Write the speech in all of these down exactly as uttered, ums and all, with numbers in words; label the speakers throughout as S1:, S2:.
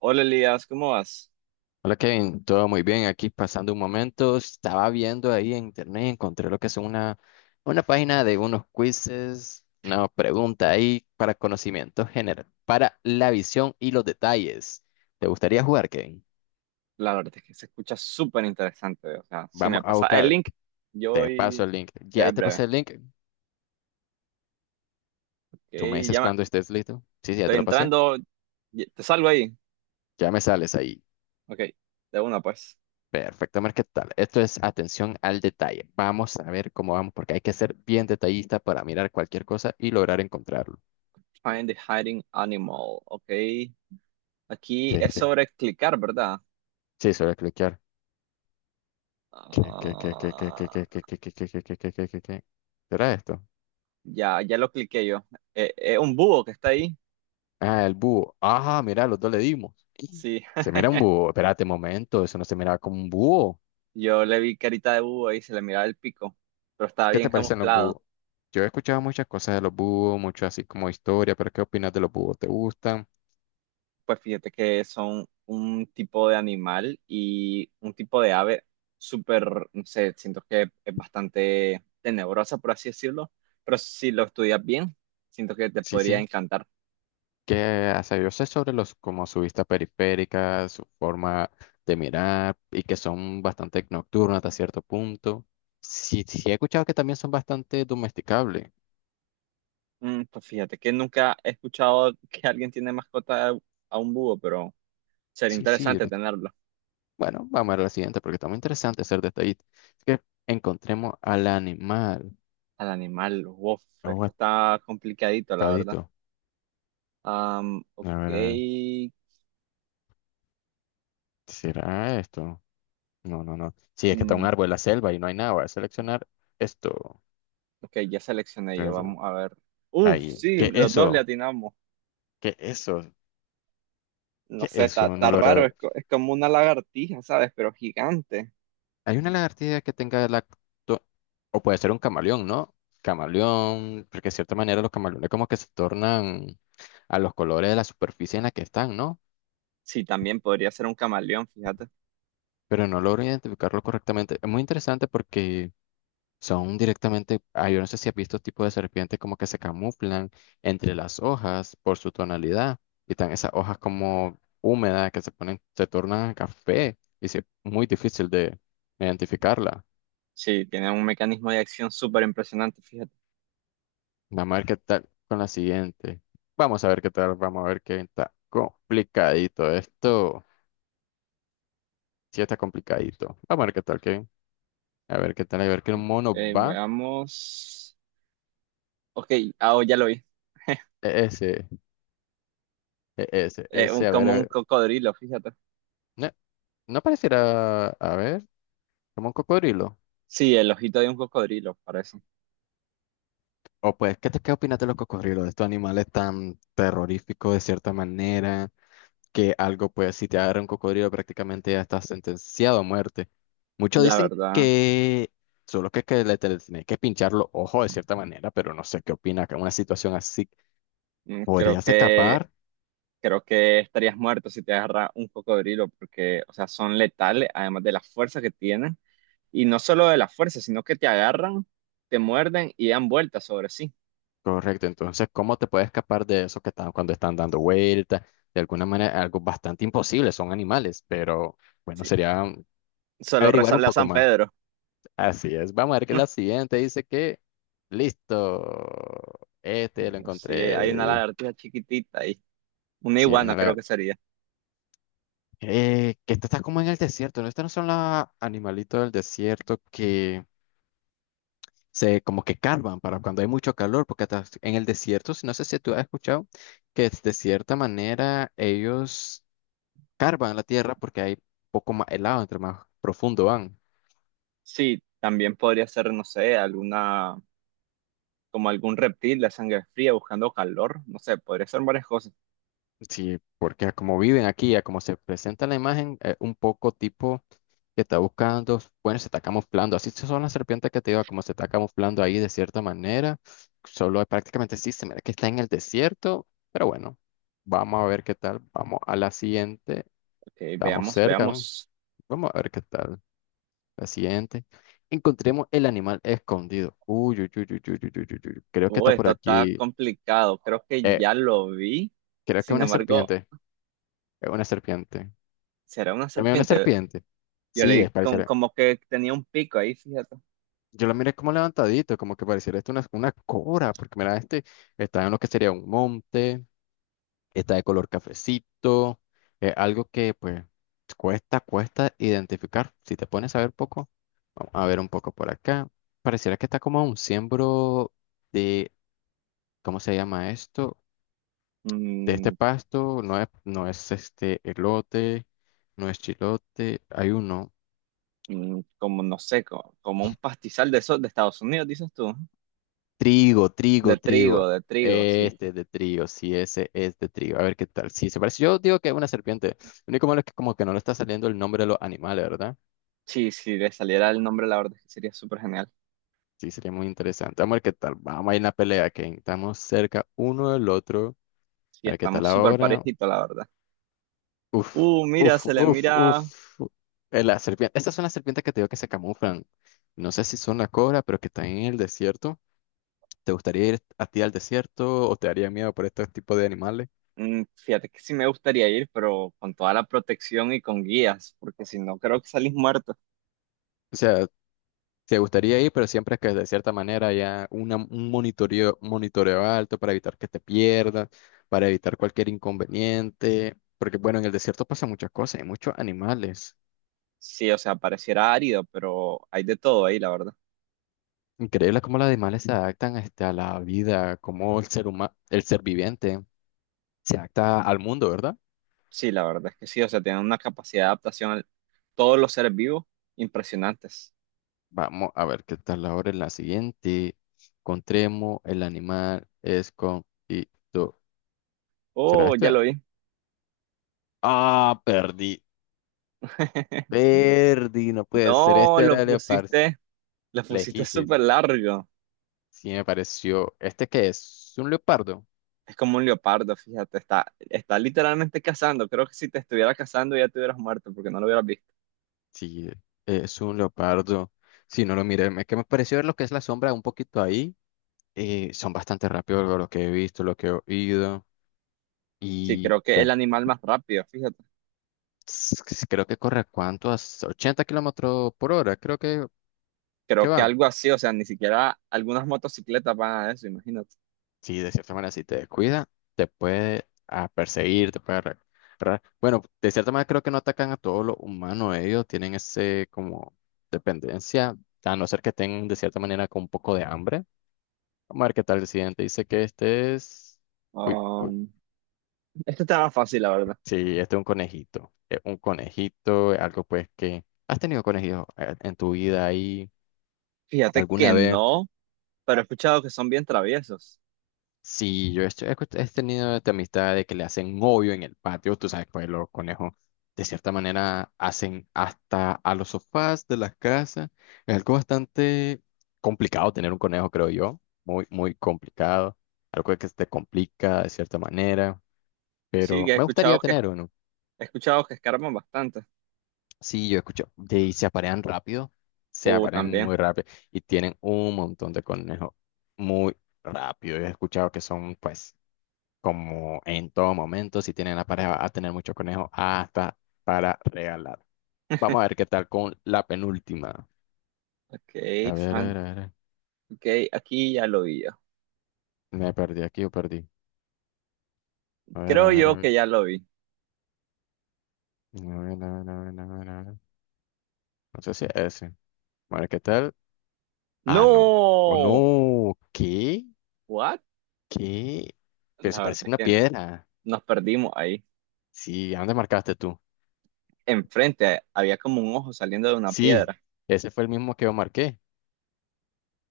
S1: Hola Elías, ¿cómo vas?
S2: Hola Kevin, todo muy bien. Aquí pasando un momento, estaba viendo ahí en internet, encontré lo que es una, una página de unos quizzes, una pregunta ahí para conocimiento general, para la visión y los detalles. ¿Te gustaría jugar, Kevin?
S1: La verdad es que se escucha súper interesante. O sea, si me
S2: Vamos a
S1: pasa el
S2: buscar.
S1: link, yo
S2: Te
S1: voy,
S2: paso el link.
S1: yo voy
S2: Ya te
S1: breve.
S2: pasé el link.
S1: Ok,
S2: Tú me
S1: ya
S2: dices
S1: me-
S2: cuando estés listo. Sí, sí, ya
S1: estoy
S2: te lo pasé.
S1: entrando, y- te salgo ahí.
S2: Ya me sales ahí.
S1: Ok, de una pues.
S2: Perfecto, Mar, ¿qué tal? Esto es atención al detalle. Vamos a ver cómo vamos, porque hay que ser bien detallista para mirar cualquier cosa y lograr encontrarlo.
S1: Find the hiding animal. Ok, aquí es sobre clicar, ¿verdad?
S2: Sí, se va a cliquear. ¿Qué, qué, qué, qué, qué, qué,
S1: Ah,
S2: qué, qué, qué, qué, qué, qué, qué, qué, qué, qué, qué? ¿Será esto?
S1: ya, ya lo cliqué yo. Es un búho que está ahí.
S2: Ah, el búho. Ajá, mira, los dos le dimos. Y
S1: Sí,
S2: se mira un búho. Espérate un momento, eso no se miraba como un búho.
S1: yo le vi carita de búho ahí, se le miraba el pico, pero estaba
S2: ¿Qué
S1: bien
S2: te parecen los
S1: camuflado.
S2: búhos? Yo he escuchado muchas cosas de los búhos, mucho así como historia, pero ¿qué opinas de los búhos? ¿Te gustan?
S1: Pues fíjate que son un tipo de animal y un tipo de ave súper, no sé, siento que es bastante tenebrosa, por así decirlo, pero si lo estudias bien, siento que te
S2: Sí,
S1: podría
S2: sí.
S1: encantar.
S2: ¿Qué hace? Yo sé sobre los, como su vista periférica, su forma de mirar y que son bastante nocturnas hasta cierto punto. Sí, sí, he escuchado que también son bastante domesticables.
S1: Mm, pues fíjate que nunca he escuchado que alguien tiene mascota a un búho, pero sería
S2: Sí, sí. yo
S1: interesante
S2: le-
S1: tenerlo.
S2: Bueno, vamos a ver la siguiente porque está muy interesante hacer detallito. Es que encontremos al animal.
S1: Al animal, wow, esto está complicadito, la verdad.
S2: Aguacadito.
S1: Am,
S2: A
S1: ok,
S2: ver, a ver. ¿Será esto? No, no, no. Sí, es que está un
S1: mm,
S2: árbol en la selva y no hay nada. Voy a seleccionar esto.
S1: ok, ya seleccioné yo,
S2: Eso.
S1: vamos a ver. Uf,
S2: Ahí.
S1: sí,
S2: ¿Qué
S1: los dos le
S2: eso?
S1: atinamos.
S2: ¿Qué eso?
S1: No
S2: ¿Qué
S1: sé, está,
S2: eso?
S1: está
S2: No logra
S1: raro, es,
S2: ver.
S1: co- es como una lagartija, ¿sabes? Pero gigante.
S2: Hay una lagartija que tenga lacto. O puede ser un camaleón, ¿no? Camaleón. Porque de cierta manera los camaleones como que se tornan a los colores de la superficie en la que están, ¿no?
S1: Sí, también podría ser un camaleón, fíjate.
S2: Pero no logro identificarlo correctamente. Es muy interesante porque son directamente, ah, yo no sé si has visto tipos de serpientes como que se camuflan entre las hojas por su tonalidad y están esas hojas como húmedas que se ponen, se tornan café y es muy difícil de identificarla.
S1: Sí, tiene un mecanismo de acción súper impresionante, fíjate.
S2: Vamos a ver qué tal con la siguiente. Vamos a ver qué tal, vamos a ver qué está complicadito esto. Sí está complicadito. Vamos a ver qué tal, Kevin. A ver qué tal, a ver qué mono
S1: Eh,
S2: va.
S1: veamos. Ok, ah, oh, ya lo vi.
S2: E, Ese. e, Ese,
S1: Eh, un,
S2: ese, a ver, a
S1: como un
S2: ver.
S1: cocodrilo, fíjate.
S2: No, no pareciera, a ver, como un cocodrilo.
S1: Sí, el ojito de un cocodrilo, parece.
S2: O pues, ¿qué te qué opinas de los cocodrilos? De estos animales tan terroríficos de cierta manera, que algo, pues, si te agarra un cocodrilo prácticamente ya estás sentenciado a muerte. Muchos
S1: La
S2: dicen
S1: verdad,
S2: que solo que, que le te- tenés que pinchar los ojos de cierta manera, pero no sé qué opinas, que una situación así,
S1: mm, creo
S2: ¿podrías
S1: que,
S2: escapar?
S1: creo que estarías muerto si te agarra un cocodrilo, porque, o sea, son letales, además de la fuerza que tienen. Y no solo de la fuerza, sino que te agarran, te muerden y dan vueltas sobre sí.
S2: Correcto, entonces, ¿cómo te puedes escapar de eso que están cuando están dando vueltas? De alguna manera, algo bastante imposible, son animales, pero. Bueno,
S1: Sí,
S2: sería
S1: solo
S2: averiguar un
S1: rezarle a
S2: poco
S1: San
S2: más.
S1: Pedro.
S2: Así es. Vamos a ver que la siguiente dice que, listo, este lo
S1: Sí, hay una
S2: encontré.
S1: lagartija chiquitita ahí. Una
S2: Sí,
S1: iguana
S2: una
S1: creo
S2: lagar-
S1: que sería.
S2: Eh, Que esta está como en el desierto, ¿no? Estas no son los animalitos del desierto que se como que carvan para cuando hay mucho calor, porque hasta en el desierto, si no sé si tú has escuchado, que de cierta manera ellos carvan la tierra porque hay poco más helado, entre más profundo van.
S1: Sí, también podría ser, no sé, alguna, como algún reptil de sangre fría buscando calor. No sé, podría ser varias cosas.
S2: Sí, porque a como viven aquí, a como se presenta la imagen, eh, un poco tipo que está buscando, bueno, se está camuflando, así son las serpientes que te digo, como se está camuflando ahí de cierta manera, solo prácticamente sí se mira que está en el desierto, pero bueno, vamos a ver qué tal, vamos a la siguiente,
S1: Ok,
S2: estamos
S1: veamos,
S2: cerca, ¿no?
S1: veamos.
S2: Vamos a ver qué tal, la siguiente, encontremos el animal escondido, uy, uy, uy, uy, uy, uy, uy, uy, uy, creo que está
S1: Uy,
S2: por
S1: esto está
S2: aquí,
S1: complicado. Creo que
S2: eh,
S1: ya lo vi.
S2: creo que es
S1: Sin
S2: una
S1: embargo,
S2: serpiente, es una serpiente.
S1: será una
S2: Para una
S1: serpiente.
S2: serpiente.
S1: Yo
S2: Sí,
S1: leí
S2: es
S1: com-
S2: pareciera.
S1: como que tenía un pico ahí, fíjate.
S2: Yo la miré como levantadito, como que pareciera esto una, una cobra, porque mira, este está en lo que sería un monte, está de color cafecito, es algo que pues cuesta, cuesta identificar. Si te pones a ver poco, vamos a ver un poco por acá. Pareciera que está como un siembro de, ¿cómo se llama esto? De este
S1: Mm,
S2: pasto, no es, no es este elote, no es chilote, hay uno.
S1: mm, como, no sé, co- como, un pastizal de esos de Estados Unidos, dices tú.
S2: Trigo,
S1: De
S2: trigo, trigo.
S1: trigo, de trigo, sí.
S2: Este es de trigo, sí, ese es de trigo. A ver qué tal. Sí, se parece. Yo digo que es una serpiente. Lo único malo es que como que no le está saliendo el nombre de los animales, ¿verdad?
S1: Sí, si le saliera el nombre, la verdad es que sería súper genial.
S2: Sí, sería muy interesante. Vamos a ver qué tal. Vamos a ir en la pelea, que estamos cerca uno del otro.
S1: Sí,
S2: A ver qué tal
S1: estamos súper
S2: ahora.
S1: parejitos, la verdad.
S2: Uf,
S1: Uh, mira,
S2: uf,
S1: se le
S2: uf,
S1: mira.
S2: uf. Eh, La serpiente. Estas son las serpientes que te digo que se camuflan. No sé si son la cobra, pero que están en el desierto. ¿Te gustaría ir a ti al desierto o te daría miedo por estos tipos de animales?
S1: mm, fíjate que sí me gustaría ir, pero con toda la protección y con guías, porque si no, creo que salís muerto.
S2: O sea, te gustaría ir, pero siempre que de cierta manera haya una- un monitoreo, monitoreo alto para evitar que te pierdas, para evitar cualquier inconveniente, porque bueno, en el desierto pasa muchas cosas, hay muchos animales.
S1: Sí, o sea, pareciera árido, pero hay de todo ahí, la verdad.
S2: Increíble cómo los animales se adaptan este, a la vida, cómo el ser humano, el ser viviente se adapta al mundo, ¿verdad?
S1: Sí, la verdad es que sí, o sea, tienen una capacidad de adaptación a todos los seres vivos impresionantes.
S2: Vamos a ver qué tal ahora en la siguiente. Encontremos el animal es con y tú. ¿Será
S1: Oh, ya
S2: este?
S1: lo vi.
S2: Ah, perdí. Perdí, no puede ser.
S1: No,
S2: Este
S1: lo
S2: era el leopardo.
S1: pusiste, lo
S2: Le
S1: pusiste
S2: dijiste,
S1: súper largo.
S2: sí me pareció. ¿Este qué es? ¿Un leopardo?
S1: Es como un leopardo, fíjate, está, está literalmente cazando. Creo que si te estuviera cazando ya te hubieras muerto porque no lo hubieras visto.
S2: Sí, es un leopardo. Si no lo miré, me- que me pareció ver lo que es la sombra un poquito ahí. eh, son bastante rápidos lo lo que he visto, lo que he oído.
S1: Sí,
S2: Y
S1: creo que es el
S2: bueno,
S1: animal más rápido, fíjate.
S2: s- creo que corre a cuánto, a ochenta kilómetros por hora, creo que, que
S1: Creo que
S2: van.
S1: algo así, o sea, ni siquiera algunas motocicletas van a eso, imagínate.
S2: Sí, de cierta manera, si te descuida, te puede ah, perseguir, te puede. re- re- Bueno, de cierta manera creo que no atacan a todos los humanos, ellos tienen ese como dependencia, a no ser que tengan de cierta manera con un poco de hambre. Vamos a ver qué tal el siguiente. Dice que este es. Uy, uy,
S1: Um, este estaba fácil, la verdad.
S2: sí, este es un conejito. Es un conejito, algo pues que. ¿Has tenido conejitos eh, en tu vida ahí
S1: Fíjate que
S2: alguna vez?
S1: no, pero he escuchado que son bien traviesos.
S2: Sí, yo estoy- he, escu- he tenido esta amistad de que le hacen hoyo en el patio, tú sabes, pues los conejos de cierta manera hacen hasta a los sofás de las casas. Es algo bastante complicado tener un conejo, creo yo, muy, muy complicado, algo que se te complica de cierta manera,
S1: Sí,
S2: pero
S1: que he
S2: me gustaría
S1: escuchado que,
S2: tener uno.
S1: he escuchado que escarban bastante.
S2: Sí, yo escucho, de, y se aparean rápido, se
S1: Uh,
S2: aparean
S1: también.
S2: muy rápido y tienen un montón de conejos muy rápido. Yo he escuchado que son, pues. Como en todo momento, si tienen la pareja, va a tener muchos conejos hasta para regalar. Vamos a ver qué tal con la penúltima.
S1: Ok,
S2: A ver, a
S1: fan.
S2: ver, a ver.
S1: Ok, aquí ya lo vi yo.
S2: Me perdí aquí o perdí. A ver, a
S1: Creo
S2: ver, a
S1: yo que
S2: ver.
S1: ya lo vi.
S2: A ver, a ver, a ver, a ver, a ver. No sé si es ese. A ver qué tal. Ah, no. Oh,
S1: ¡No!
S2: no. ¿Qué?
S1: ¿What?
S2: ¿Qué? Pero se
S1: La verdad
S2: parece
S1: es
S2: una
S1: que no.
S2: piedra.
S1: Nos perdimos ahí.
S2: Sí, ¿a dónde marcaste tú?
S1: Enfrente eh, había como un ojo saliendo de una
S2: Sí,
S1: piedra.
S2: ese fue el mismo que yo marqué.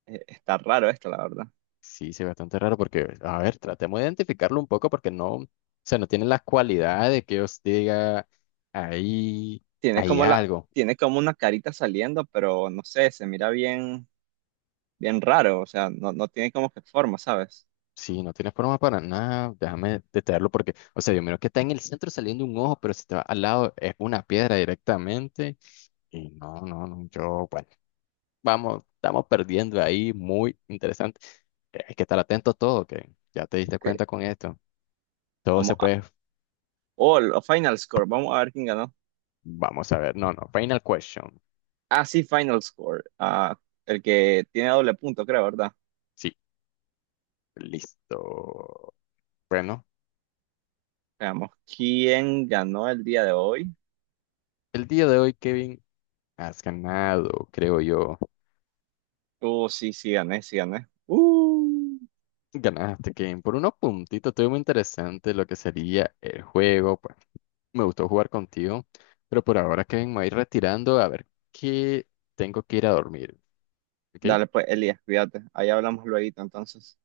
S1: Eh, Está raro esto, la verdad.
S2: Sí, sí, bastante raro porque, a ver, tratemos de identificarlo un poco porque no, o sea, no tiene las cualidades que os diga ahí
S1: Tiene
S2: hay
S1: como la,
S2: algo.
S1: tiene como una carita saliendo, pero no sé, se mira bien, bien raro. O sea, no, no tiene como que forma, ¿sabes?
S2: Sí, no tiene forma para nada, déjame detenerlo porque, o sea, yo miro que está en el centro saliendo un ojo, pero si te va al lado es una piedra directamente. Y no, no, no, yo, bueno, vamos, estamos perdiendo ahí, muy interesante. Eh, Hay que estar atento a todo, que ya te diste
S1: Que
S2: cuenta con esto. Todo
S1: vamos
S2: se
S1: a,
S2: puede,
S1: oh, lo- Final Score. Vamos a ver quién ganó.
S2: vamos a ver, no, no, final question.
S1: Ah, sí, Final Score. Ah, el que tiene doble punto, creo, ¿verdad?
S2: Sí. Listo. Bueno,
S1: Veamos, ¿quién ganó el día de hoy?
S2: el día de hoy, Kevin, has ganado, creo yo.
S1: Uh, sí, sí, gané, sí, gané. Uh,
S2: Ganaste, Kevin, por unos puntitos. Estuvo muy interesante lo que sería el juego. Pues me gustó jugar contigo. Pero por ahora, Kevin, me voy retirando a ver que tengo que ir a dormir. ¿Ok?
S1: dale pues, Elías, cuídate. Ahí hablamos luego, entonces.